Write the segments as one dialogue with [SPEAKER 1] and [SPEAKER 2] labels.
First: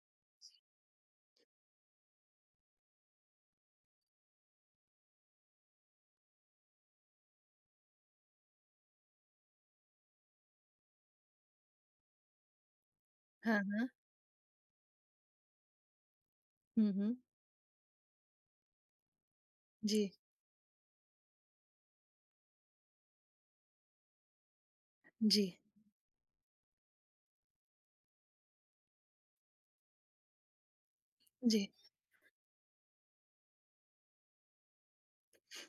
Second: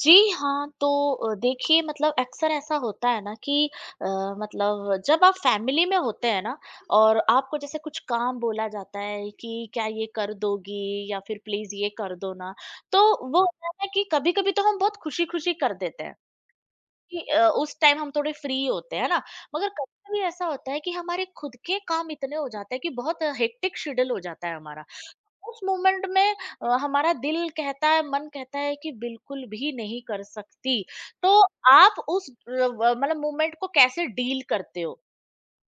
[SPEAKER 1] जी हाँ, तो देखिए मतलब अक्सर ऐसा होता है ना कि अ, मतलब जब आप फैमिली में होते हैं ना और आपको जैसे कुछ काम बोला जाता है कि क्या ये कर दोगी या फिर प्लीज ये कर दो ना, तो वो
[SPEAKER 2] हाँ,
[SPEAKER 1] होता है ना
[SPEAKER 2] हाँ।
[SPEAKER 1] कि कभी-कभी तो हम बहुत खुशी-खुशी कर देते हैं।
[SPEAKER 2] हुँ, हुँ।
[SPEAKER 1] कि उस टाइम हम थोड़े फ्री होते हैं, है ना? मगर
[SPEAKER 2] जी,
[SPEAKER 1] कभी-कभी ऐसा होता है कि हमारे खुद के काम इतने हो जाते हैं कि बहुत हेक्टिक शेड्यूल हो जाता है हमारा।
[SPEAKER 2] जी,
[SPEAKER 1] उस मोमेंट में हमारा दिल कहता है, मन कहता है कि बिल्कुल भी नहीं कर सकती। तो
[SPEAKER 2] जी।
[SPEAKER 1] आप उस अ, व मतलब मोमेंट को कैसे डील करते हो?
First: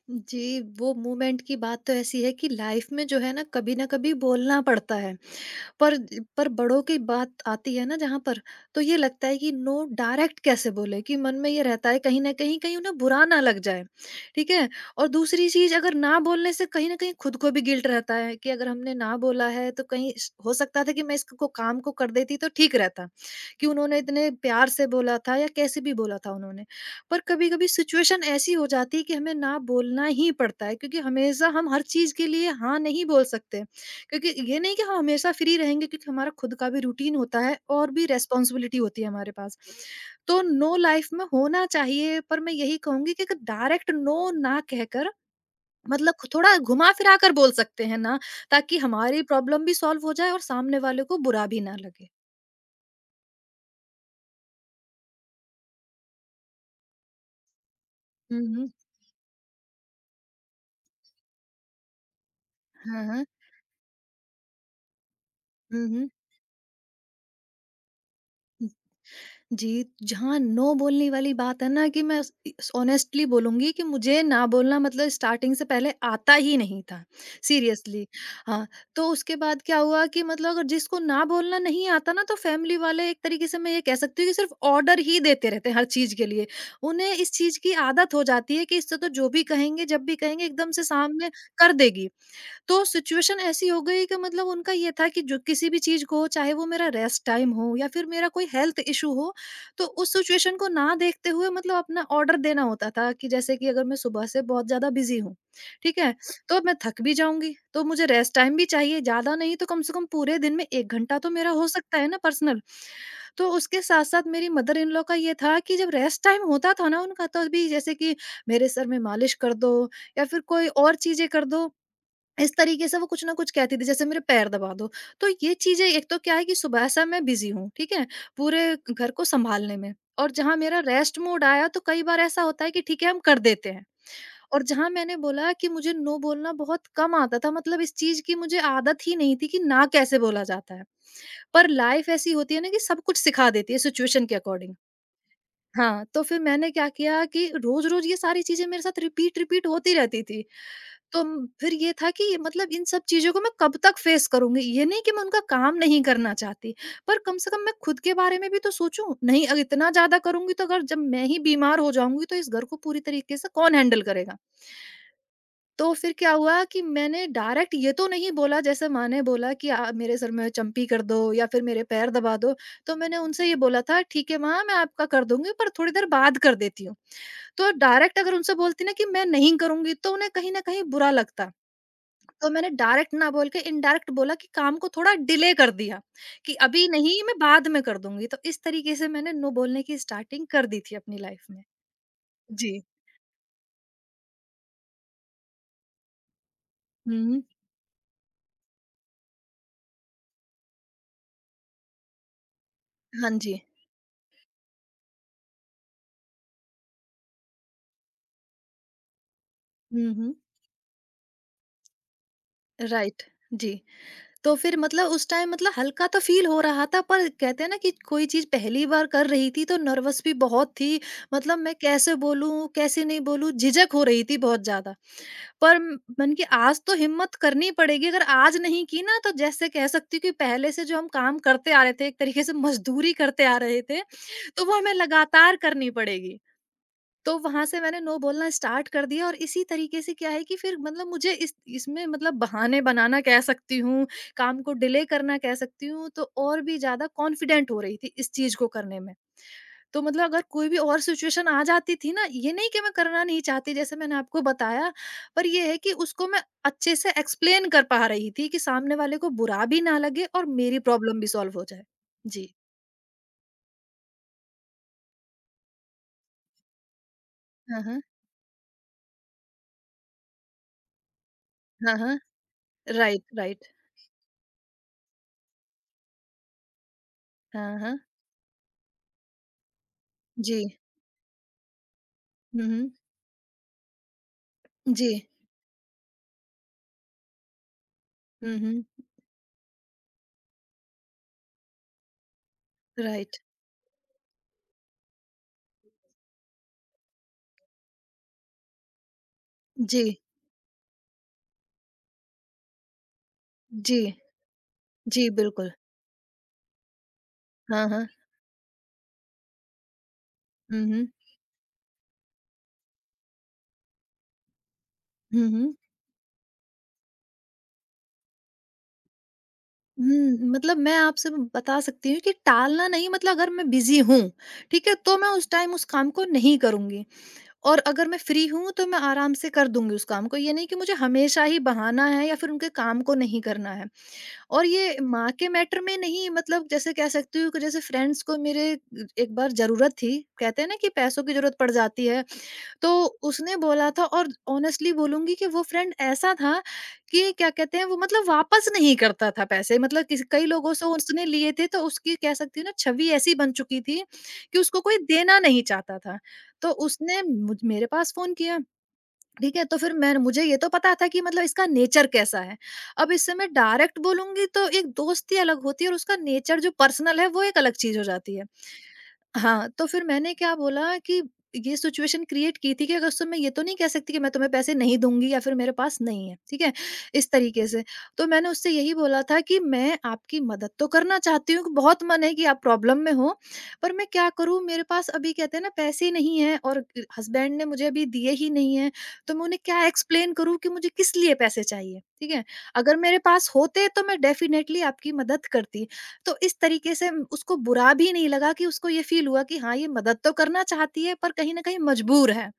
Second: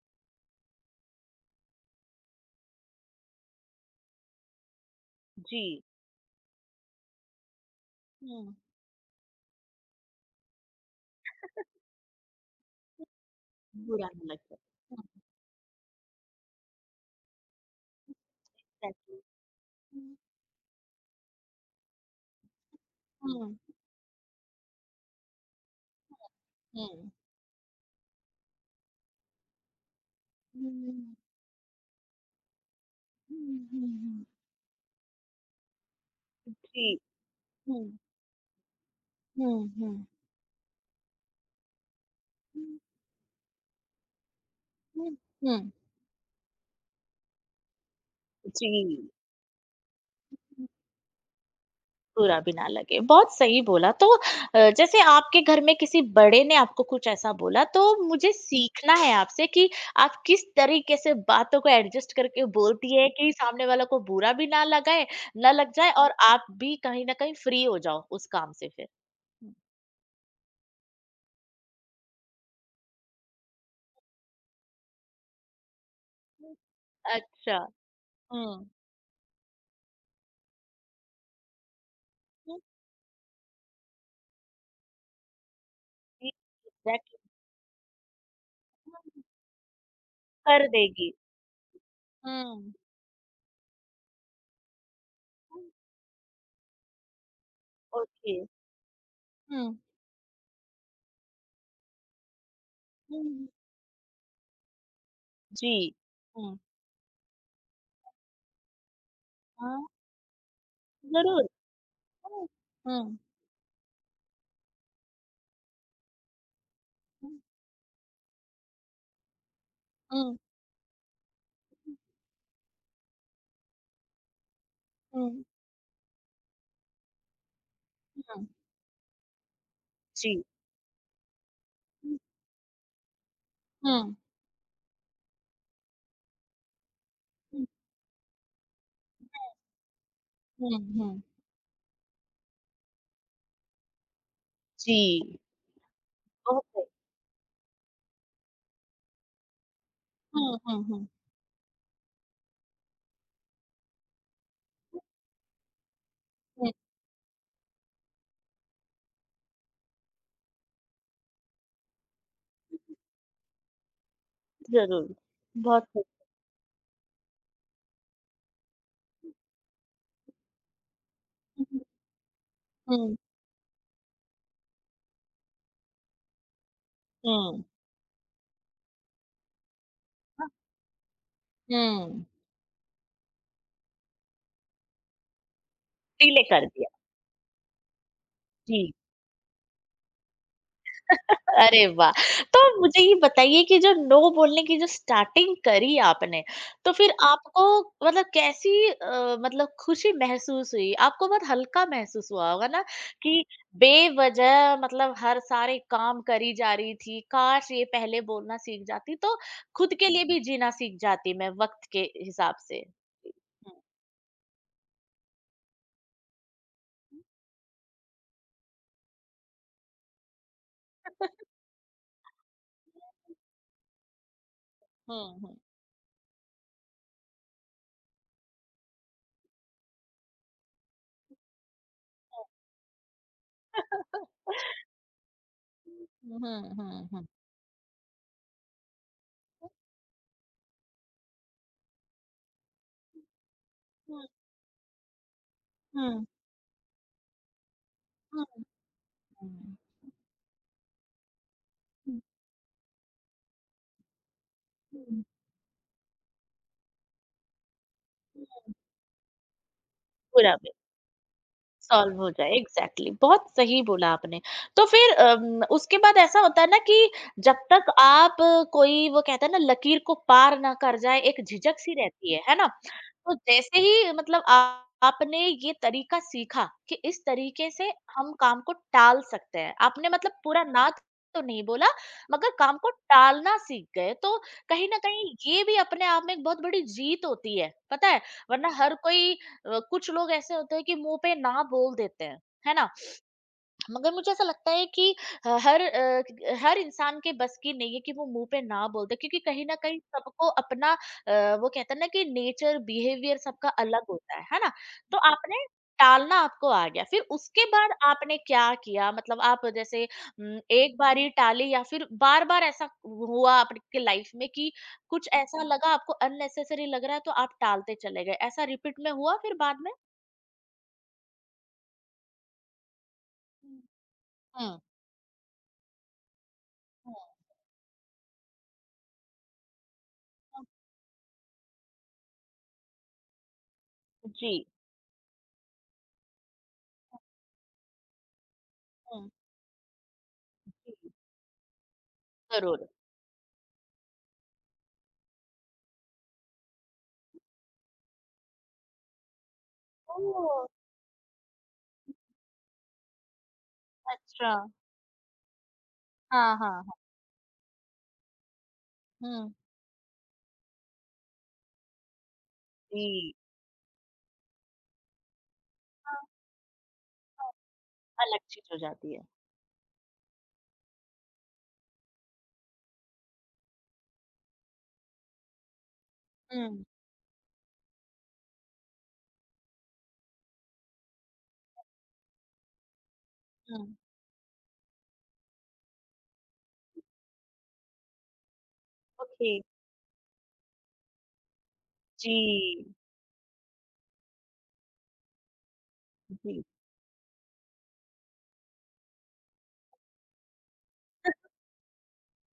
[SPEAKER 2] जी, वो मोमेंट की बात तो ऐसी है कि लाइफ़ में जो है ना कभी न कभी बोलना पड़ता है।
[SPEAKER 1] जी।
[SPEAKER 2] पर पर बड़ों की बात आती है ना जहाँ पर,
[SPEAKER 1] हुँ।
[SPEAKER 2] तो ये लगता है कि नो डायरेक्ट कैसे बोले कि मन में ये रहता है कहीं न कहीं, कहीं उन्हें बुरा ना लग जाए,
[SPEAKER 1] बुरा ना
[SPEAKER 2] ठीक
[SPEAKER 1] लगे।
[SPEAKER 2] है?
[SPEAKER 1] हुँ,
[SPEAKER 2] और दूसरी चीज़, अगर ना बोलने से कहीं न कहीं खुद को भी गिल्ट रहता है कि अगर हमने ना
[SPEAKER 1] एग्ज़ैक्टली।
[SPEAKER 2] बोला है तो कहीं
[SPEAKER 1] हुँ,
[SPEAKER 2] श हो सकता था कि मैं इसको काम को कर देती तो ठीक रहता,
[SPEAKER 1] हुँ,
[SPEAKER 2] कि उन्होंने इतने प्यार से बोला था या कैसे भी बोला था उन्होंने।
[SPEAKER 1] हुँ।
[SPEAKER 2] पर कभी-कभी सिचुएशन ऐसी हो जाती है कि हमें ना बोलना ही पड़ता है, क्योंकि हमेशा हम हर चीज़ के लिए हाँ नहीं बोल
[SPEAKER 1] हुँ,
[SPEAKER 2] सकते।
[SPEAKER 1] हुँ, हुँ,
[SPEAKER 2] क्योंकि ये नहीं कि हम हमेशा फ्री रहेंगे, क्योंकि हमारा खुद का भी
[SPEAKER 1] जी।
[SPEAKER 2] रूटीन होता है
[SPEAKER 1] हुँ,
[SPEAKER 2] और भी रेस्पॉन्सिबिलिटी होती है हमारे पास।
[SPEAKER 1] हुँ, हुँ,
[SPEAKER 2] तो नो लाइफ में होना चाहिए, पर मैं
[SPEAKER 1] हुँ,
[SPEAKER 2] यही कहूंगी कि डायरेक्ट नो ना कहकर
[SPEAKER 1] हुँ, हुँ।
[SPEAKER 2] मतलब थोड़ा घुमा फिरा कर बोल सकते हैं ना, ताकि
[SPEAKER 1] जी।
[SPEAKER 2] हमारी प्रॉब्लम भी सॉल्व हो जाए और सामने वाले को बुरा भी ना लगे।
[SPEAKER 1] बुरा भी ना लगे। बहुत सही बोला। तो जैसे आपके घर में किसी बड़े ने आपको कुछ ऐसा बोला तो मुझे
[SPEAKER 2] हम्म, हम्म।
[SPEAKER 1] सीखना है आपसे कि आप किस तरीके से बातों को एडजस्ट करके बोलती
[SPEAKER 2] हाँ,
[SPEAKER 1] है
[SPEAKER 2] हाँ।
[SPEAKER 1] कि सामने वाला को बुरा भी ना लगाए, ना लग जाए
[SPEAKER 2] हम्म, हम्म।
[SPEAKER 1] और आप भी कहीं न कहीं फ्री हो जाओ उस काम से फिर?
[SPEAKER 2] जी, जहाँ नो बोलने वाली बात है ना, कि मैं स इ ऑनेस्टली बोलूँगी कि मुझे ना बोलना, मतलब स्टार्टिंग से पहले आता
[SPEAKER 1] हुँ।
[SPEAKER 2] ही नहीं था,
[SPEAKER 1] अच्छा।
[SPEAKER 2] सीरियसली।
[SPEAKER 1] हुँ।
[SPEAKER 2] हाँ, तो उसके बाद क्या हुआ कि मतलब अगर जिसको ना बोलना नहीं आता ना, तो
[SPEAKER 1] हुँ,
[SPEAKER 2] फैमिली वाले एक तरीके से, मैं ये कह सकती हूँ कि सिर्फ़ ऑर्डर ही देते रहते हैं हर चीज़ के
[SPEAKER 1] जी,
[SPEAKER 2] लिए। उन्हें
[SPEAKER 1] एग्ज़ैक्टली।
[SPEAKER 2] इस चीज़ की आदत हो जाती है कि इससे तो
[SPEAKER 1] हुँ,
[SPEAKER 2] जो भी कहेंगे, जब भी कहेंगे
[SPEAKER 1] कर
[SPEAKER 2] एकदम से
[SPEAKER 1] देगी।
[SPEAKER 2] सामने कर देगी।
[SPEAKER 1] हुँ।
[SPEAKER 2] तो सिचुएशन ऐसी हो गई कि मतलब उनका ये था कि जो
[SPEAKER 1] हुँ,
[SPEAKER 2] किसी भी चीज़ को, चाहे वो मेरा रेस्ट टाइम हो या फिर मेरा
[SPEAKER 1] ओके।
[SPEAKER 2] कोई हेल्थ इशू हो,
[SPEAKER 1] हुँ।
[SPEAKER 2] तो उस सिचुएशन को ना देखते हुए, मतलब अपना ऑर्डर देना होता था।
[SPEAKER 1] हुँ,
[SPEAKER 2] कि
[SPEAKER 1] हुँ।
[SPEAKER 2] जैसे कि अगर मैं सुबह से बहुत ज़्यादा बिज़ी हूँ,
[SPEAKER 1] जी।
[SPEAKER 2] ठीक है?
[SPEAKER 1] हुँ।
[SPEAKER 2] तो मैं थक भी जाऊँगी, तो मुझे रेस्ट टाइम भी चाहिए, ज़्यादा नहीं तो
[SPEAKER 1] हाँ,
[SPEAKER 2] कम से कम पूरे दिन में 1 घंटा तो
[SPEAKER 1] ज़रूर।
[SPEAKER 2] मेरा हो सकता है ना
[SPEAKER 1] हुँ।
[SPEAKER 2] पर्सनल।
[SPEAKER 1] हुँ।
[SPEAKER 2] तो उसके साथ-साथ मेरी मदर इन लॉ का ये था कि जब रेस्ट टाइम होता था ना उनका,
[SPEAKER 1] हुँ।
[SPEAKER 2] तभी जैसे कि मेरे सर में मालिश कर दो या
[SPEAKER 1] हुँ।
[SPEAKER 2] फिर कोई और चीज़ें कर दो। इस तरीके से वो कुछ ना कुछ कहती थी, जैसे मेरे पैर दबा दो। तो
[SPEAKER 1] हुँ,
[SPEAKER 2] ये चीज़ें, एक तो क्या है कि सुबह से मैं बिज़ी हूँ, ठीक है?
[SPEAKER 1] हुँ।
[SPEAKER 2] पूरे घर को सँभालने में। और
[SPEAKER 1] जी।
[SPEAKER 2] जहाँ मेरा रेस्ट मोड आया तो कई
[SPEAKER 1] हुँ,
[SPEAKER 2] बार ऐसा होता है कि ठीक है, हम कर देते हैं। और जहाँ मैंने बोला कि मुझे नो बोलना बहुत कम आता था,
[SPEAKER 1] हुँ,
[SPEAKER 2] मतलब इस चीज़ की मुझे आदत ही नहीं थी कि ना कैसे बोला
[SPEAKER 1] हुँ,
[SPEAKER 2] जाता है।
[SPEAKER 1] हुँ।
[SPEAKER 2] पर लाइफ़ ऐसी होती है ना कि सब कुछ सिखा देती है सिचुएशन के अकॉर्डिंग।
[SPEAKER 1] जी,
[SPEAKER 2] हाँ, तो फिर
[SPEAKER 1] बहुत
[SPEAKER 2] मैंने
[SPEAKER 1] सही।
[SPEAKER 2] क्या किया कि रोज़-रोज़ ये सारी चीज़ें मेरे साथ रिपीट-रिपीट होती रहती थी।
[SPEAKER 1] हुँ, हुँ, हुँ।
[SPEAKER 2] तो म फिर ये था कि मतलब इन सब चीज़ों को मैं कब तक फ़ेस करूँगी? ये नहीं कि मैं उनका काम नहीं करना
[SPEAKER 1] हुँ।
[SPEAKER 2] चाहती, पर कम से कम मैं खुद के बारे में भी तो सोचूँ। नहीं इतना ज़्यादा करूँगी तो अगर जब मैं ही बीमार हो जाऊँगी, तो इस घर को पूरी तरीके से कौन हैंडल करेगा?
[SPEAKER 1] ज़रूर, बहुत
[SPEAKER 2] तो
[SPEAKER 1] सही।
[SPEAKER 2] फिर क्या हुआ कि मैंने डायरेक्ट ये तो नहीं बोला, जैसे माँ ने बोला कि मेरे सर में चंपी कर दो या फिर
[SPEAKER 1] हुँ,
[SPEAKER 2] मेरे पैर दबा दो। तो
[SPEAKER 1] हुँ,
[SPEAKER 2] मैंने उनसे ये बोला था, ठीक है माँ, मैं आपका कर दूँगी पर थोड़ी देर बाद कर देती हूँ।
[SPEAKER 1] हुँ, हुँ।
[SPEAKER 2] तो डायरेक्ट अगर उनसे बोलती ना कि मैं नहीं करूँगी, तो उन्हें
[SPEAKER 1] हाँ।
[SPEAKER 2] कहीं न कहीं बुरा लगता।
[SPEAKER 1] हुँ।
[SPEAKER 2] तो मैंने डायरेक्ट ना बोल के इनडायरेक्ट बोला कि काम को थोड़ा डिले कर दिया,
[SPEAKER 1] डिले
[SPEAKER 2] कि
[SPEAKER 1] कर
[SPEAKER 2] अभी
[SPEAKER 1] दिया।
[SPEAKER 2] नहीं, मैं बाद में कर दूँगी, तो इस
[SPEAKER 1] जी।
[SPEAKER 2] तरीके से मैंने नो बोलने की स्टार्टिंग कर दी थी अपनी लाइफ़ में।
[SPEAKER 1] अरे वाह! तो
[SPEAKER 2] जी।
[SPEAKER 1] मुझे ये बताइए कि जो नो बोलने की जो स्टार्टिंग करी आपने, तो फिर
[SPEAKER 2] हुँ।
[SPEAKER 1] आपको मतलब कैसी मतलब खुशी महसूस हुई? आपको बहुत हल्का महसूस हुआ होगा ना
[SPEAKER 2] हाँ
[SPEAKER 1] कि
[SPEAKER 2] जी।
[SPEAKER 1] बेवजह मतलब हर सारे काम करी जा रही थी, काश ये पहले बोलना सीख जाती तो खुद के
[SPEAKER 2] हुँ,
[SPEAKER 1] लिए
[SPEAKER 2] हुँ।
[SPEAKER 1] भी जीना सीख जाती मैं वक़्त के हिसाब से।
[SPEAKER 2] राइट,
[SPEAKER 1] जी,
[SPEAKER 2] जी।
[SPEAKER 1] हुँ।
[SPEAKER 2] तो फिर, मतलब उस टाइम, मतलब हल्का तो फ़ील हो रहा था, पर कहते हैं ना कि कोई चीज़ पहली बार कर रही थी तो नर्वस भी बहुत थी, मतलब मैं कैसे बोलूँ, कैसे नहीं बोलूँ, झिझक हो रही थी बहुत ज़्यादा।
[SPEAKER 1] हुँ, हुँ।
[SPEAKER 2] पर म मन की आज तो हिम्मत करनी पड़ेगी, अगर आज नहीं की ना तो जैसे कह सकती हूँ कि पहले से जो हम काम करते आ रहे थे, एक तरीके से मज़दूरी करते आ रहे थे, तो वो हमें लगातार करनी पड़ेगी।
[SPEAKER 1] हुँ, हुँ, हुँ, हुँ।
[SPEAKER 2] तो वहाँ से मैंने नो बोलना स्टार्ट कर दिया और इसी तरीके से क्या है कि फिर मतलब मुझे इस इसमें, मतलब बहाने बनाना कह सकती हूँ,
[SPEAKER 1] हुँ,
[SPEAKER 2] काम को डिले करना कह सकती हूँ,
[SPEAKER 1] हुँ,
[SPEAKER 2] तो और भी ज़्यादा कॉन्फिडेंट हो रही थी इस
[SPEAKER 1] हुँ,
[SPEAKER 2] चीज़ को करने में।
[SPEAKER 1] हुँ।
[SPEAKER 2] तो मतलब अगर कोई भी और सिचुएशन आ जाती थी
[SPEAKER 1] हुँ,
[SPEAKER 2] ना, ये नहीं कि मैं करना नहीं चाहती, जैसे मैंने आपको बताया, पर ये है कि उसको मैं अच्छे से एक्सप्लेन कर पा रही थी कि सामने वाले को बुरा भी ना लगे और
[SPEAKER 1] पूरा भी
[SPEAKER 2] मेरी प्रॉब्लम भी सॉल्व हो जाए।
[SPEAKER 1] सॉल्व हो
[SPEAKER 2] जी।
[SPEAKER 1] जाए, एग्ज़ैक्टली, बहुत सही बोला आपने। तो फिर उसके बाद ऐसा होता है ना कि जब
[SPEAKER 2] हाँ,
[SPEAKER 1] तक
[SPEAKER 2] हाँ।
[SPEAKER 1] आप कोई वो कहते हैं ना लकीर को पार ना कर जाए एक झिझक-सी
[SPEAKER 2] हाँ, हाँ।
[SPEAKER 1] रहती है ना?
[SPEAKER 2] राइट,
[SPEAKER 1] तो
[SPEAKER 2] राइट।
[SPEAKER 1] जैसे ही मतलब आप, आपने ये तरीका सीखा कि इस तरीके
[SPEAKER 2] हाँ,
[SPEAKER 1] से
[SPEAKER 2] हाँ।
[SPEAKER 1] हम काम को टाल सकते हैं, आपने मतलब
[SPEAKER 2] जी।
[SPEAKER 1] पूरा ना तो नहीं बोला मगर
[SPEAKER 2] हुँ,
[SPEAKER 1] काम को
[SPEAKER 2] हुँ।
[SPEAKER 1] टालना सीख गए, तो कहीं न
[SPEAKER 2] जी।
[SPEAKER 1] कहीं ये भी अपने आप में एक बहुत बड़ी जीत होती है, पता है?
[SPEAKER 2] हुँ,
[SPEAKER 1] वरना
[SPEAKER 2] हुँ।
[SPEAKER 1] हर कोई कुछ लोग ऐसे होते हैं कि मुंह पे ना बोल देते हैं, है ना?
[SPEAKER 2] राइट।
[SPEAKER 1] मगर मुझे ऐसा लगता है कि हर हर इंसान के बस की नहीं है कि वो मुंह पे ना बोल दे, क्योंकि कहीं ना कहीं
[SPEAKER 2] जी,
[SPEAKER 1] सबको अपना वो कहते हैं ना कि नेचर बिहेवियर सबका
[SPEAKER 2] जी,
[SPEAKER 1] अलग होता है ना? तो
[SPEAKER 2] जी,
[SPEAKER 1] आपने
[SPEAKER 2] बिल्कुल।
[SPEAKER 1] टालना आपको आ गया फिर उसके
[SPEAKER 2] हाँ,
[SPEAKER 1] बाद
[SPEAKER 2] हाँ।
[SPEAKER 1] आपने क्या किया मतलब आप जैसे
[SPEAKER 2] हुँ,
[SPEAKER 1] एक
[SPEAKER 2] हुँ।
[SPEAKER 1] बार ही टाली या फिर बार बार ऐसा हुआ आपके लाइफ में कि कुछ
[SPEAKER 2] हुँ,
[SPEAKER 1] ऐसा
[SPEAKER 2] हुँ।
[SPEAKER 1] लगा आपको अननेसेसरी लग रहा है तो आप टालते चले गए, ऐसा रिपीट में हुआ फिर बाद में?
[SPEAKER 2] हुँ, मतलब मैं आपसे बता सकती हूँ कि टालना नहीं, मतलब अगर मैं
[SPEAKER 1] हुँ,
[SPEAKER 2] बिज़ी हूँ,
[SPEAKER 1] हुँ,
[SPEAKER 2] ठीक है? तो मैं उस टाइम उस काम को नहीं करूँगी, और अगर मैं फ्री हूँ तो मैं आराम से कर दूँगी उस काम को। ये
[SPEAKER 1] हुँ,
[SPEAKER 2] नहीं कि मुझे हमेशा ही बहाना है या फिर उनके काम को नहीं करना है।
[SPEAKER 1] जी।
[SPEAKER 2] और ये माँ के मैटर में नहीं, मतलब जैसे कह सकती हूँ कि जैसे फ्रेंड्स को, मेरे
[SPEAKER 1] हुँ,
[SPEAKER 2] एक बार ज़रूरत थी, कहते हैं ना कि
[SPEAKER 1] जी,
[SPEAKER 2] पैसों की ज़रूरत पड़ जाती है,
[SPEAKER 1] ज़रूर।
[SPEAKER 2] तो उसने बोला था। और ऑनेस्टली बोलूँगी कि वो फ्रेंड ऐसा था कि क्या कहते हैं वो, मतलब वापस नहीं करता था पैसे, मतलब किस कई
[SPEAKER 1] ओह!
[SPEAKER 2] लोगों से उसने लिए थे, तो उसकी कह सकती हूँ ना छवि ऐसी बन चुकी थी
[SPEAKER 1] अच्छा।
[SPEAKER 2] कि उसको कोई देना नहीं चाहता था।
[SPEAKER 1] हाँ,
[SPEAKER 2] तो
[SPEAKER 1] हाँ, हाँ।
[SPEAKER 2] उसने मुझ मेरे पास फ़ोन किया,
[SPEAKER 1] हुँ।
[SPEAKER 2] ठीक है? तो फिर मैं मुझे ये तो पता था कि मतलब इसका नेचर कैसा है। अब
[SPEAKER 1] जी।
[SPEAKER 2] इससे मैं डायरेक्ट बोलूँगी तो एक दोस्ती अलग होती है और उसका
[SPEAKER 1] हाँ,
[SPEAKER 2] नेचर जो पर्सनल है वो
[SPEAKER 1] हाँ।
[SPEAKER 2] एक अलग चीज़ हो जाती
[SPEAKER 1] अलग
[SPEAKER 2] है।
[SPEAKER 1] चीज़ हो जाती है।
[SPEAKER 2] हाँ, तो फिर मैंने क्या बोला कि ये सिचुएशन क्रिएट की थी, कि अगर उस समय, ये तो नहीं कह सकती कि मैं तुम्हें पैसे नहीं दूँगी या फिर मेरे पास नहीं है, ठीक है?
[SPEAKER 1] हुँ,
[SPEAKER 2] इस तरीके से। तो मैंने उससे यही बोला था कि मैं आपकी मदद तो करना चाहती हूँ, बहुत मन है कि आप प्रॉब्लम में हो, पर
[SPEAKER 1] हुँ।
[SPEAKER 2] मैं क्या करूँ, मेरे पास अभी कहते हैं ना पैसे नहीं हैं, और हस्बैंड ने मुझे अभी दिए ही नहीं हैं, तो मैं
[SPEAKER 1] ओके।
[SPEAKER 2] उन्हें क्या एक्सप्लेन करूँ कि मुझे किस लिए पैसे चाहिए, ठीक है?
[SPEAKER 1] जी।
[SPEAKER 2] अगर मेरे पास होते तो मैं डेफ़िनेटली आपकी मदद करती। तो इस
[SPEAKER 1] जी,
[SPEAKER 2] तरीके से उसको बुरा भी नहीं लगा, कि उसको ये फ़ील हुआ कि हाँ, ये मदद तो करना चाहती है पर कहीं न कहीं मजबूर है।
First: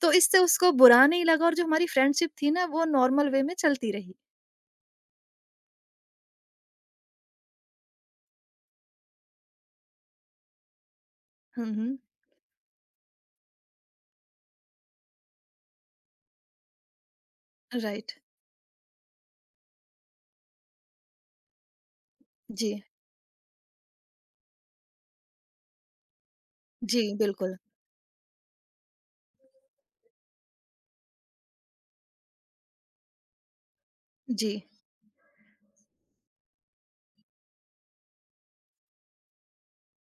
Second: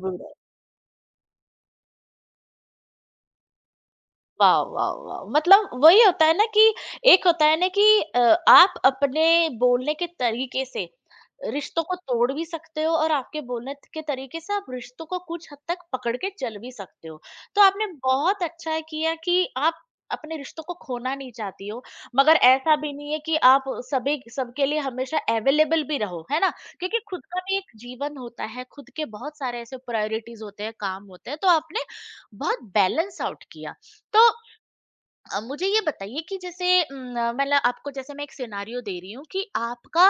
[SPEAKER 2] तो इससे उसको बुरा नहीं लगा और जो हमारी फ्रेंडशिप थी ना, वो नॉर्मल वे में चलती रही।
[SPEAKER 1] वाह! वाह! वाह! मतलब वही होता है ना कि एक होता है ना कि अ, आप अपने बोलने के तरीके से
[SPEAKER 2] हुँ,
[SPEAKER 1] रिश्तों को
[SPEAKER 2] हुँ।
[SPEAKER 1] तोड़ भी सकते हो और आपके बोलने त के तरीके से आप रिश्तों को कुछ हद तक पकड़ के चल भी सकते हो। तो आपने
[SPEAKER 2] राइट।
[SPEAKER 1] बहुत अच्छा किया कि आप अपने रिश्तों को खोना नहीं चाहती हो, मगर
[SPEAKER 2] जी।
[SPEAKER 1] ऐसा भी नहीं है कि आप सभी सबके लिए हमेशा अवेलेबल भी रहो, है ना? क्योंकि
[SPEAKER 2] जी,
[SPEAKER 1] खुद का भी
[SPEAKER 2] बिल्कुल।
[SPEAKER 1] एक जीवन होता है, खुद के बहुत सारे ऐसे प्रायोरिटीज़ होते हैं, काम होते हैं, तो आपने बहुत बैलेंस आउट किया। तो
[SPEAKER 2] जी।
[SPEAKER 1] मुझे ये बताइए कि जैसे मतलब आपको जैसे मैं एक सिनेरियो दे रही हूँ कि आपका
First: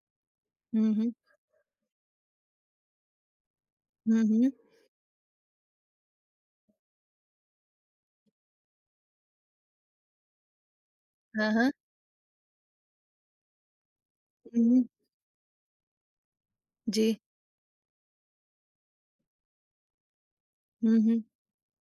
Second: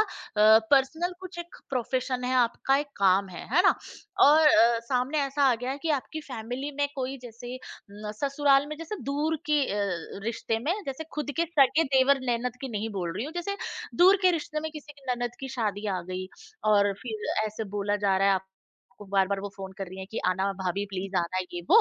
[SPEAKER 2] हुँ,
[SPEAKER 1] पर्सनल
[SPEAKER 2] हुँ।
[SPEAKER 1] कुछ एक प्रोफेशन है, आपका एक काम है ना?
[SPEAKER 2] हुँ,
[SPEAKER 1] और
[SPEAKER 2] हुँ।
[SPEAKER 1] सामने ऐसा आ गया है कि आपकी फैमिली में कोई जैसे न, ससुराल में जैसे दूर के रिश्ते में, जैसे खुद के
[SPEAKER 2] हाँ, हाँ।
[SPEAKER 1] सगे देवर ननद की नहीं बोल रही हूँ, जैसे दूर के रिश्ते
[SPEAKER 2] हुँ,
[SPEAKER 1] में
[SPEAKER 2] हुँ।
[SPEAKER 1] किसी की ननद की शादी आ गई और
[SPEAKER 2] जी।
[SPEAKER 1] फिर ऐसे बोला जा रहा है आपको, बार-बार वो फ़ोन कर रही हैं कि आना भाभी,
[SPEAKER 2] हुँ,
[SPEAKER 1] प्लीज़
[SPEAKER 2] हुँ।
[SPEAKER 1] आना, ये वो।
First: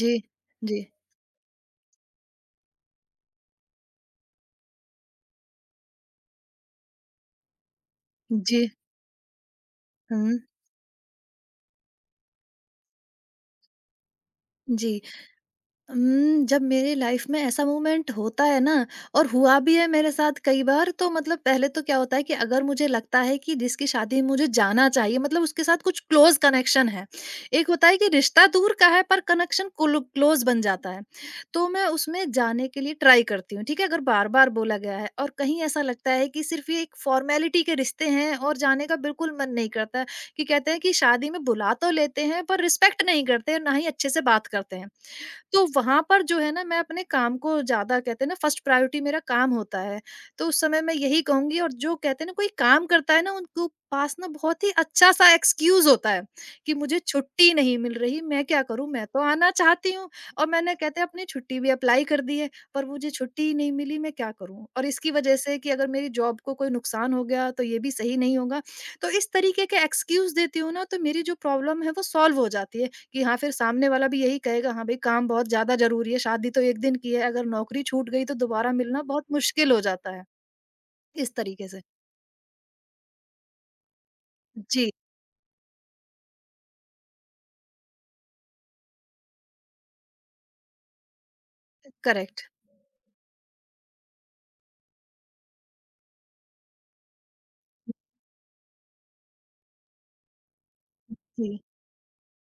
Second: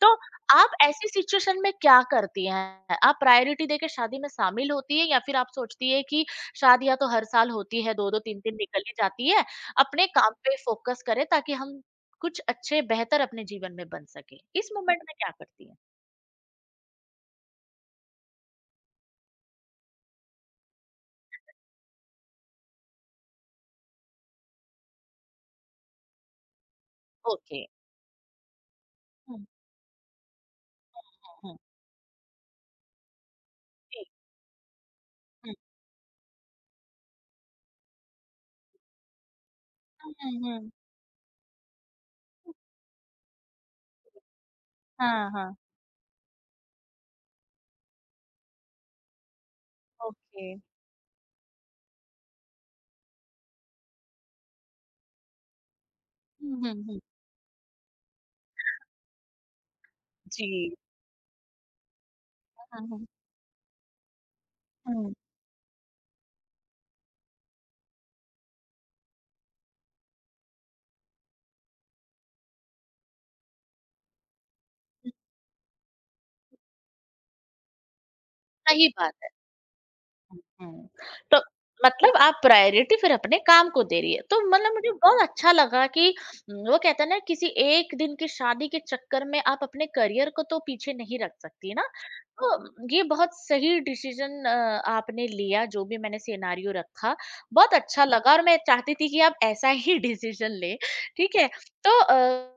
[SPEAKER 1] तो
[SPEAKER 2] जी।
[SPEAKER 1] आप
[SPEAKER 2] जी।
[SPEAKER 1] ऐसी सिचुएशन में क्या करती हैं? आप प्रायोरिटी देके शादी में शामिल होती हैं या फिर आप सोचती है कि शादियाँ तो हर साल होती है, दो-दो तीन-तीन
[SPEAKER 2] जी।
[SPEAKER 1] निकल ही जाती है, अपने काम
[SPEAKER 2] हुँ।
[SPEAKER 1] पे फोकस करें ताकि हम कुछ अच्छे बेहतर अपने जीवन में बन सकें। इस
[SPEAKER 2] जी।
[SPEAKER 1] मोमेंट में क्या करती हैं?
[SPEAKER 2] जब मेरी लाइफ में ऐसा मोमेंट होता है ना, और हुआ भी है मेरे साथ कई बार, तो मतलब पहले तो क्या होता है कि अगर मुझे लगता है कि जिसकी शादी में मुझे जाना चाहिए, मतलब उसके साथ कुछ क्लोज़ कनेक्शन है।
[SPEAKER 1] ओके।
[SPEAKER 2] एक होता है कि रिश्ता दूर का है पर
[SPEAKER 1] हुँ, हुँ,
[SPEAKER 2] कनेक्शन कुल क्लोज़ बन जाता है।
[SPEAKER 1] हुँ।
[SPEAKER 2] तो मैं उसमें जाने के लिए ट्राई करती हूँ, ठीक है? अगर
[SPEAKER 1] जी,
[SPEAKER 2] बार-बार बोला गया है और
[SPEAKER 1] हुँ।
[SPEAKER 2] कहीं ऐसा लगता है कि सिर्फ़ ये एक फ़ॉर्मेलिटी के रिश्ते हैं और जाने का बिल्कुल मन नहीं करता है,
[SPEAKER 1] हुँ, हुँ,
[SPEAKER 2] कि
[SPEAKER 1] हुँ।
[SPEAKER 2] कहते हैं कि शादी में बुला तो लेते हैं पर रिस्पेक्ट नहीं करते हैं, ना ही अच्छे
[SPEAKER 1] ओके।
[SPEAKER 2] से बात करते हैं।
[SPEAKER 1] हाँ, हाँ।
[SPEAKER 2] तो वहाँ पर जो है ना, मैं अपने काम को ज़्यादा, कहते हैं ना फर्स्ट प्रायोरिटी मेरा काम होता है।
[SPEAKER 1] ओके।
[SPEAKER 2] तो उस समय मैं यही कहूँगी, और जो कहते हैं ना कोई काम करता है ना उनको पास ना बहुत ही अच्छा-सा एक्सक्यूज़ होता है
[SPEAKER 1] हुँ, हुँ,
[SPEAKER 2] कि
[SPEAKER 1] हुँ।
[SPEAKER 2] मुझे छुट्टी नहीं मिल रही, मैं क्या करूँ? मैं तो आना चाहती हूँ, और
[SPEAKER 1] जी।
[SPEAKER 2] मैंने कहते हैं अपनी छुट्टी भी अप्लाई कर दी है, पर
[SPEAKER 1] हुँ, हुँ,
[SPEAKER 2] मुझे छुट्टी ही नहीं मिली, मैं क्या करूँ? और इसकी
[SPEAKER 1] हुँ।
[SPEAKER 2] वज़ह से कि अगर मेरी जॉब को कोई नुकसान हो गया तो ये भी सही नहीं होगा। तो इस तरीके के एक्सक्यूज़ देती हूँ ना, तो मेरी जो प्रॉब्लम है वो सॉल्व हो जाती है। कि हाँ, फिर सामने वाला भी यही कहेगा, हाँ, भई काम बहुत ज़्यादा ज़रूरी है, शादी तो 1 दिन की है, अगर नौकरी छूट गई तो दोबारा
[SPEAKER 1] सही
[SPEAKER 2] मिलना
[SPEAKER 1] बात।
[SPEAKER 2] बहुत मुश्किल हो जाता है।
[SPEAKER 1] हुँ, हुँ।
[SPEAKER 2] इस
[SPEAKER 1] तो
[SPEAKER 2] तरीके से।
[SPEAKER 1] मतलब आप प्रायोरिटी फिर अपने काम को दे रही है। तो मतलब मुझे
[SPEAKER 2] जी,
[SPEAKER 1] बहुत अच्छा लगा कि वो कहते हैं ना, किसी एक दिन की शादी के चक्कर में आप अपने करियर को तो पीछे नहीं रख सकती ना।
[SPEAKER 2] करेक्ट।
[SPEAKER 1] तो ये बहुत सही डिसीज़न आपने लिया जो भी मैंने सिनेरियो रखा। बहुत अच्छा लगा और मैं चाहती थी कि आप ऐसा ही डिसीज़न लें, ठीक है?
[SPEAKER 2] जी।
[SPEAKER 1] तो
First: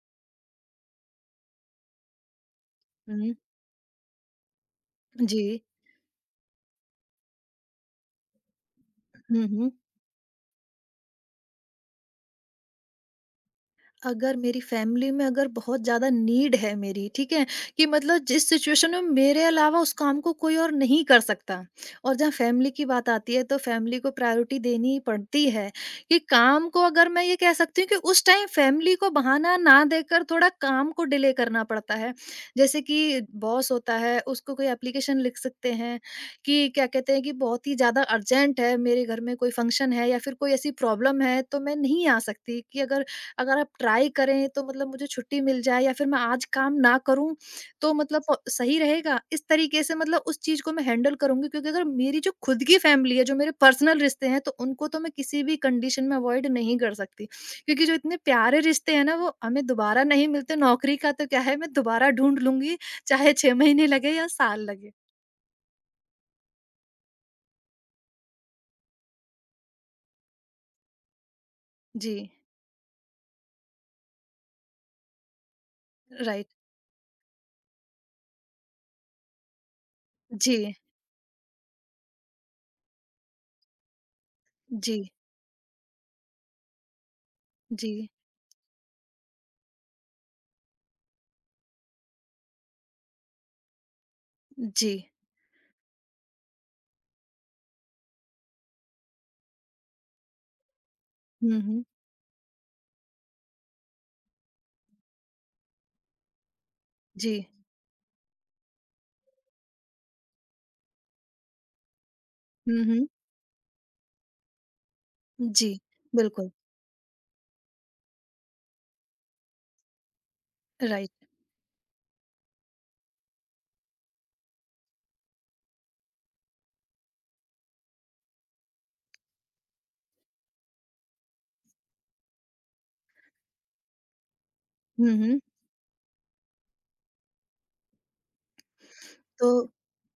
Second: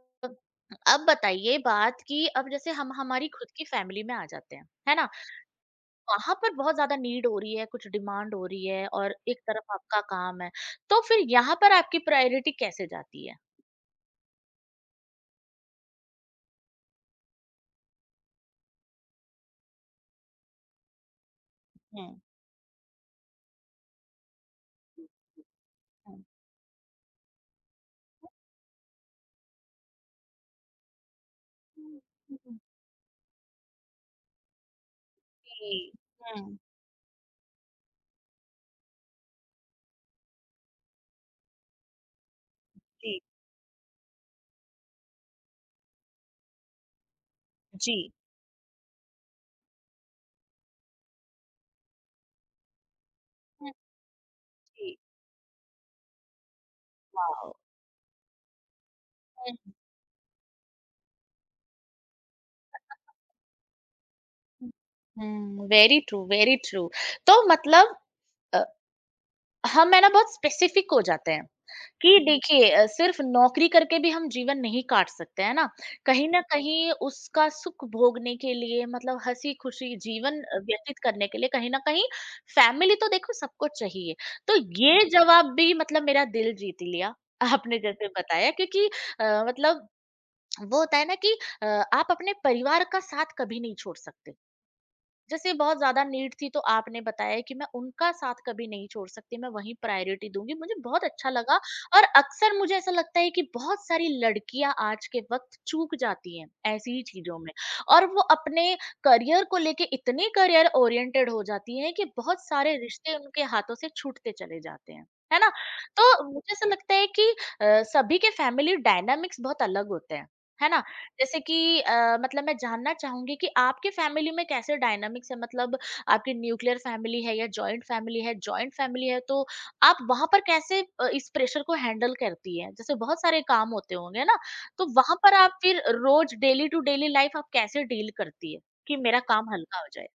[SPEAKER 1] अब बताइए बात कि अब जैसे हम हमारी
[SPEAKER 2] हुँ,
[SPEAKER 1] खुद की फैमिली में आ जाते हैं, है ना?
[SPEAKER 2] जी।
[SPEAKER 1] वहाँ पर बहुत ज़्यादा नीड हो रही है, कुछ डिमांड हो रही है और एक
[SPEAKER 2] हुँ,
[SPEAKER 1] तरफ
[SPEAKER 2] हुँ।
[SPEAKER 1] आपका काम है, तो फिर यहाँ पर आपकी प्रायोरिटी कैसे जाती है?
[SPEAKER 2] अगर मेरी फैमिली में अगर बहुत ज़्यादा नीड है मेरी, ठीक है? कि मतलब जिस सिचुएशन में मेरे अलावा उस काम को कोई और नहीं कर सकता,
[SPEAKER 1] हुँ,
[SPEAKER 2] और जहाँ फैमिली की बात आती है, तो फैमिली को प्रायोरिटी देनी ही
[SPEAKER 1] हुँ।
[SPEAKER 2] पड़ती है, कि काम को अगर मैं ये कह सकती हूँ कि उस टाइम फैमिली को बहाना ना देकर थोड़ा काम को डिले करना पड़ता
[SPEAKER 1] हुँ,
[SPEAKER 2] है।
[SPEAKER 1] हुँ।
[SPEAKER 2] जैसे कि बॉस होता है, उसको कोई एप्लीकेशन लिख
[SPEAKER 1] जी,
[SPEAKER 2] सकते हैं
[SPEAKER 1] हुँ,
[SPEAKER 2] कि क्या कहते हैं कि बहुत ही ज़्यादा अर्जेंट है, मेरे घर में कोई फंक्शन है या फिर कोई ऐसी प्रॉब्लम है, तो मैं नहीं आ सकती, कि अगर
[SPEAKER 1] जी,
[SPEAKER 2] अगर आप ट्राई करें तो मतलब मुझे छुट्टी मिल जाए या फिर मैं आज काम ना करूं, तो
[SPEAKER 1] जी,
[SPEAKER 2] मतलब सही रहेगा। इस तरीके से मतलब उस चीज़ को मैं हैंडल करूँगी, क्योंकि अगर मेरी जो खुद की फैमिली है, जो मेरे
[SPEAKER 1] हुँ।
[SPEAKER 2] पर्सनल रिश्ते हैं, तो उनको
[SPEAKER 1] जी।
[SPEAKER 2] तो मैं किसी भी कंडीशन में अवॉइड नहीं कर सकती।
[SPEAKER 1] वॉव!
[SPEAKER 2] क्योंकि जो इतने प्यारे रिश्ते हैं ना वो
[SPEAKER 1] हुँ,
[SPEAKER 2] हमें दोबारा नहीं मिलते। नौकरी का तो क्या है, मैं दोबारा ढूँढ लूँगी, चाहे 6 महीने लगे या साल
[SPEAKER 1] हुँ।
[SPEAKER 2] लगे।
[SPEAKER 1] हुँ, वेरी ट्रू, वेरी ट्रू। तो मतलब अ, हम है ना बहुत स्पेसिफिक हो जाते हैं। कि
[SPEAKER 2] जी,
[SPEAKER 1] देखिए सिर्फ नौकरी करके भी हम जीवन नहीं काट सकते, है ना? कहीं न
[SPEAKER 2] राइट।
[SPEAKER 1] कहीं उसका सुख भोगने के लिए मतलब हँसी-खुशी जीवन
[SPEAKER 2] जी,
[SPEAKER 1] व्यतीत करने के लिए कहीं न कहीं फैमिली तो देखो सबको चाहिए। तो
[SPEAKER 2] जी,
[SPEAKER 1] ये जवाब भी मतलब मेरा दिल जीत लिया, आपने जैसे
[SPEAKER 2] जी,
[SPEAKER 1] बताया, क्योंकि मतलब वो होता है ना कि आप अपने परिवार का साथ कभी नहीं छोड़ सकते।
[SPEAKER 2] जी।
[SPEAKER 1] जैसे बहुत ज़्यादा नीड थी तो आपने बताया कि मैं उनका साथ कभी नहीं छोड़ सकती, मैं वहीं प्रायोरिटी दूँगी। मुझे बहुत अच्छा लगा।
[SPEAKER 2] हुँ, हुँ।
[SPEAKER 1] और अक्सर मुझे ऐसा लगता है कि बहुत सारी लड़कियाँ आज के वक़्त चूक जाती हैं, ऐसी ही
[SPEAKER 2] जी।
[SPEAKER 1] चीज़ों में, और वो अपने करियर को लेके इतनी करियर ओरिएंटेड हो जाती हैं कि बहुत सारे
[SPEAKER 2] हुँ, हुँ।
[SPEAKER 1] रिश्ते उनके हाथों से छूटते चले जाते हैं, है ना?
[SPEAKER 2] जी,
[SPEAKER 1] तो
[SPEAKER 2] बिल्कुल,
[SPEAKER 1] मुझे ऐसा लगता है कि सभी के फैमिली डायनामिक्स बहुत अलग होते हैं, है ना?
[SPEAKER 2] राइट।
[SPEAKER 1] जैसे कि मतलब मैं जानना चाहूंगी कि आपके फैमिली में कैसे डायनामिक्स है, मतलब आपकी न्यूक्लियर फैमिली है या जॉइंट फैमिली है? जॉइंट फैमिली है तो आप वहां पर कैसे इस प्रेशर को हैंडल करती है, जैसे बहुत सारे काम होते होंगे ना, तो
[SPEAKER 2] हुँ,
[SPEAKER 1] वहां पर
[SPEAKER 2] हुँ।
[SPEAKER 1] आप फिर रोज डेली टू डेली लाइफ आप कैसे डील करती है कि मेरा काम
[SPEAKER 2] तो
[SPEAKER 1] हल्का हो जाए?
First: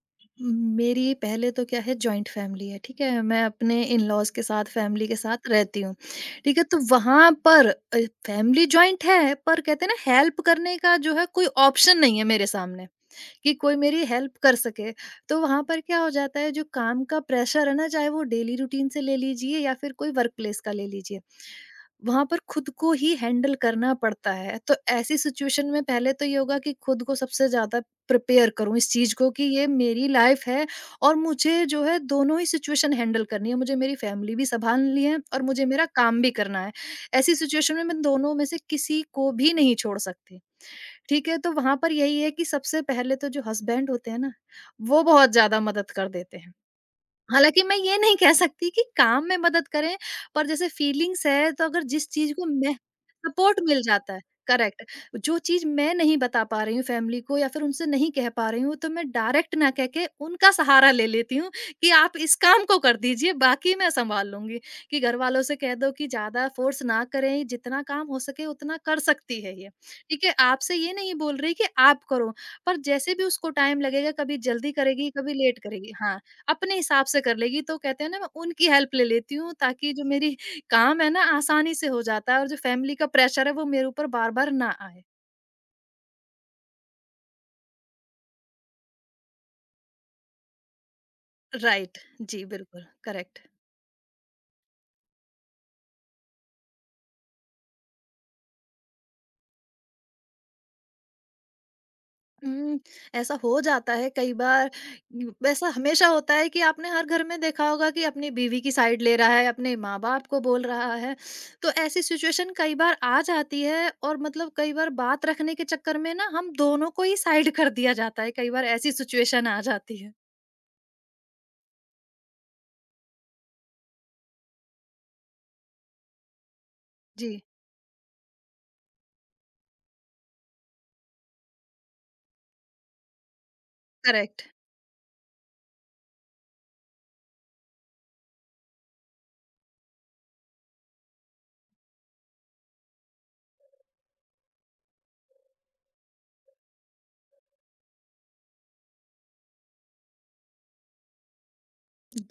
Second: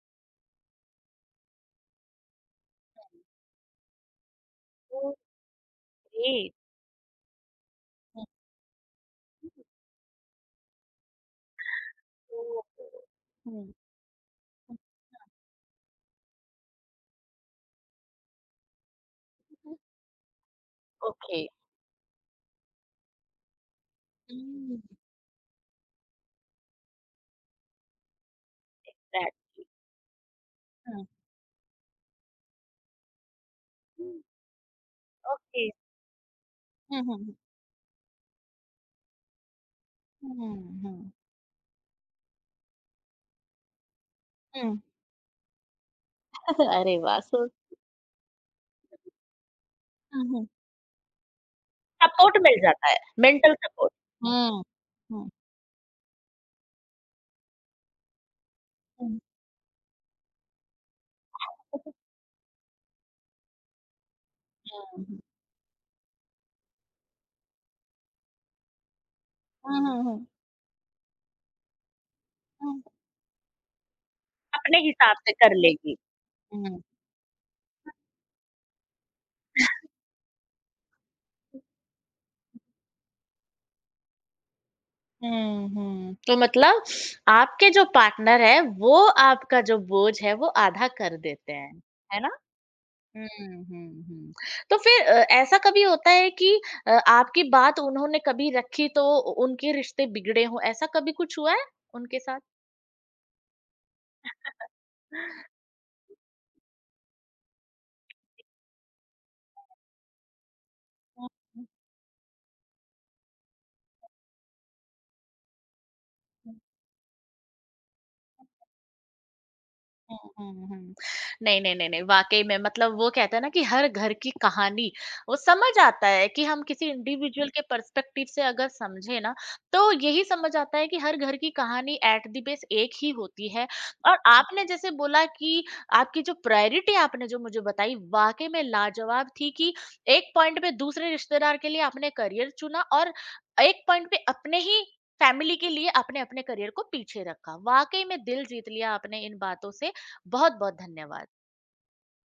[SPEAKER 2] उम, मेरी पहले तो क्या है, जॉइंट फैमिली है, ठीक है? मैं अपने इन-लॉज़ के साथ, फैमिली
[SPEAKER 1] ओ,
[SPEAKER 2] के साथ रहती हूँ,
[SPEAKER 1] ग्रेट।
[SPEAKER 2] ठीक है? तो वहाँ पर फैमिली जॉइंट है, पर
[SPEAKER 1] हम्म।
[SPEAKER 2] कहते हैं ना हेल्प करने का जो है कोई ऑप्शन नहीं है
[SPEAKER 1] ओ।
[SPEAKER 2] मेरे सामने। कि
[SPEAKER 1] हम्म,
[SPEAKER 2] कोई मेरी हेल्प कर सके। तो वहाँ पर क्या हो जाता है, जो काम का प्रेशर है ना, चाहे वो डेली रूटीन से ले लीजिए या
[SPEAKER 1] हम्म।
[SPEAKER 2] फिर कोई वर्क प्लेस का ले लीजिए।
[SPEAKER 1] ओके।
[SPEAKER 2] वहाँ पर खुद को ही हैंडल करना पड़ता है। तो
[SPEAKER 1] हम्म।
[SPEAKER 2] ऐसी सिचुएशन में पहले तो ये होगा कि खुद को सबसे ज़्यादा प्रिपेयर करूँ इस चीज़ को,
[SPEAKER 1] दैट-
[SPEAKER 2] कि ये मेरी लाइफ़ है
[SPEAKER 1] हम्म।
[SPEAKER 2] और मुझे जो है दोनों ही सिचुएशन हैंडल करनी है। मुझे मेरी फैमिली भी सँभालनी है और
[SPEAKER 1] ओके।
[SPEAKER 2] मुझे मेरा काम भी करना है।
[SPEAKER 1] हम्म। हम्म।
[SPEAKER 2] ऐसी सिचुएशन में मैं दोनों में से किसी को भी नहीं छोड़ सकती।
[SPEAKER 1] हुँ, हुँ।
[SPEAKER 2] ठीक है, तो वहाँ पर यही है कि सबसे पहले तो जो हस्बैंड होते हैं ना,
[SPEAKER 1] हुँ।
[SPEAKER 2] वो बहुत ज़्यादा मदद कर देते हैं।
[SPEAKER 1] अरे वाह! सो
[SPEAKER 2] हालाँकि मैं ये नहीं कह सकती कि काम में मदद करें,
[SPEAKER 1] हुँ, हुँ।
[SPEAKER 2] पर जैसे फीलिंग्स है, तो अगर जिस चीज़
[SPEAKER 1] सपोर्ट
[SPEAKER 2] को
[SPEAKER 1] मिल
[SPEAKER 2] मैं
[SPEAKER 1] जाता है, मेंटल
[SPEAKER 2] सपोर्ट मिल
[SPEAKER 1] सपोर्ट।
[SPEAKER 2] जाता है,
[SPEAKER 1] हुँ,
[SPEAKER 2] करेक्ट।
[SPEAKER 1] हुँ,
[SPEAKER 2] जो चीज़ मैं नहीं बता पा रही हूँ फैमिली को या फिर उनसे नहीं कह पा रही हूँ, तो मैं
[SPEAKER 1] हुँ।
[SPEAKER 2] डायरेक्ट ना कह के उनका सहारा ले लेती हूँ कि
[SPEAKER 1] हुँ,
[SPEAKER 2] आप इस काम को कर दीजिए, बाकी मैं सँभाल लूँगी। कि
[SPEAKER 1] हुँ।
[SPEAKER 2] घरवालों से कह दो कि ज़्यादा फ़ोर्स ना करें, जितना काम हो सके उतना कर सकती है ये।
[SPEAKER 1] हुँ, हुँ,
[SPEAKER 2] ठीक
[SPEAKER 1] हुँ।
[SPEAKER 2] है, आपसे ये नहीं बोल रही कि आप करो, पर
[SPEAKER 1] हुँ।
[SPEAKER 2] जैसे भी उसको टाइम लगेगा, कभी जल्दी
[SPEAKER 1] अपने
[SPEAKER 2] करेगी,
[SPEAKER 1] हिसाब से
[SPEAKER 2] कभी
[SPEAKER 1] कर
[SPEAKER 2] लेट करेगी।
[SPEAKER 1] लेगी।
[SPEAKER 2] हाँ। अपने
[SPEAKER 1] हुँ,
[SPEAKER 2] हिसाब से कर लेगी, तो कहते हैं ना मैं उनकी हेल्प ले लेती हूँ ताकि जो मेरी काम है ना आसानी से हो जाता है और जो फैमिली का प्रेशर है वो मेरे ऊपर बार-बार ना आए।
[SPEAKER 1] हुँ, हुँ। तो मतलब आपके जो पार्टनर है, वो आपका जो बोझ है, वो आधा कर देते हैं,
[SPEAKER 2] राइट
[SPEAKER 1] है ना?
[SPEAKER 2] जी, बिल्कुल
[SPEAKER 1] हुँ,
[SPEAKER 2] करेक्ट।
[SPEAKER 1] हुँ, हुँ। तो फिर ऐसा कभी होता है कि आपकी बात उन्होंने कभी रखी तो उ उनके रिश्ते बिगड़े हों, ऐसा कभी कुछ हुआ है उनके साथ?
[SPEAKER 2] हुँ, ऐसा हो जाता है कई बार, वैसा हमेशा होता है कि आपने हर घर में देखा होगा कि अपनी बीवी की साइड ले रहा है, अपने माँ-बाप को बोल रहा है।
[SPEAKER 1] Wow.
[SPEAKER 2] तो ऐसी सिचुएशन कई बार आ जाती है और मतलब कई बार बात रखने के चक्कर में ना हम दोनों को ही साइड कर दिया जाता है। कई बार ऐसी सिचुएशन आ जाती है।
[SPEAKER 1] हुँ, हुँ, हुँ। नहीं, नहीं, नहीं, नहीं, वाक़ई में मतलब वो कहते हैं ना कि हर घर की कहानी, वो समझ आता है कि हम किसी
[SPEAKER 2] जी,
[SPEAKER 1] इंडिविजुअल के पर्सपेक्टिव से अगर समझे ना, तो यही समझ आता है कि हर घर की कहानी एट द बेस एक ही होती है। और
[SPEAKER 2] करेक्ट।
[SPEAKER 1] आपने जैसे बोला कि आपकी जो प्रायोरिटी आपने जो मुझे बताई, वाक़ई में लाजवाब थी कि एक पॉइंट पे दूसरे रिश्तेदार के लिए आपने करियर चुना और एक पॉइंट पे अपने ही फैमिली के लिए आपने अपने करियर को पीछे रखा। वाक़ई में दिल जीत लिया आपने इन बातों से। बहुत बहुत धन्यवाद।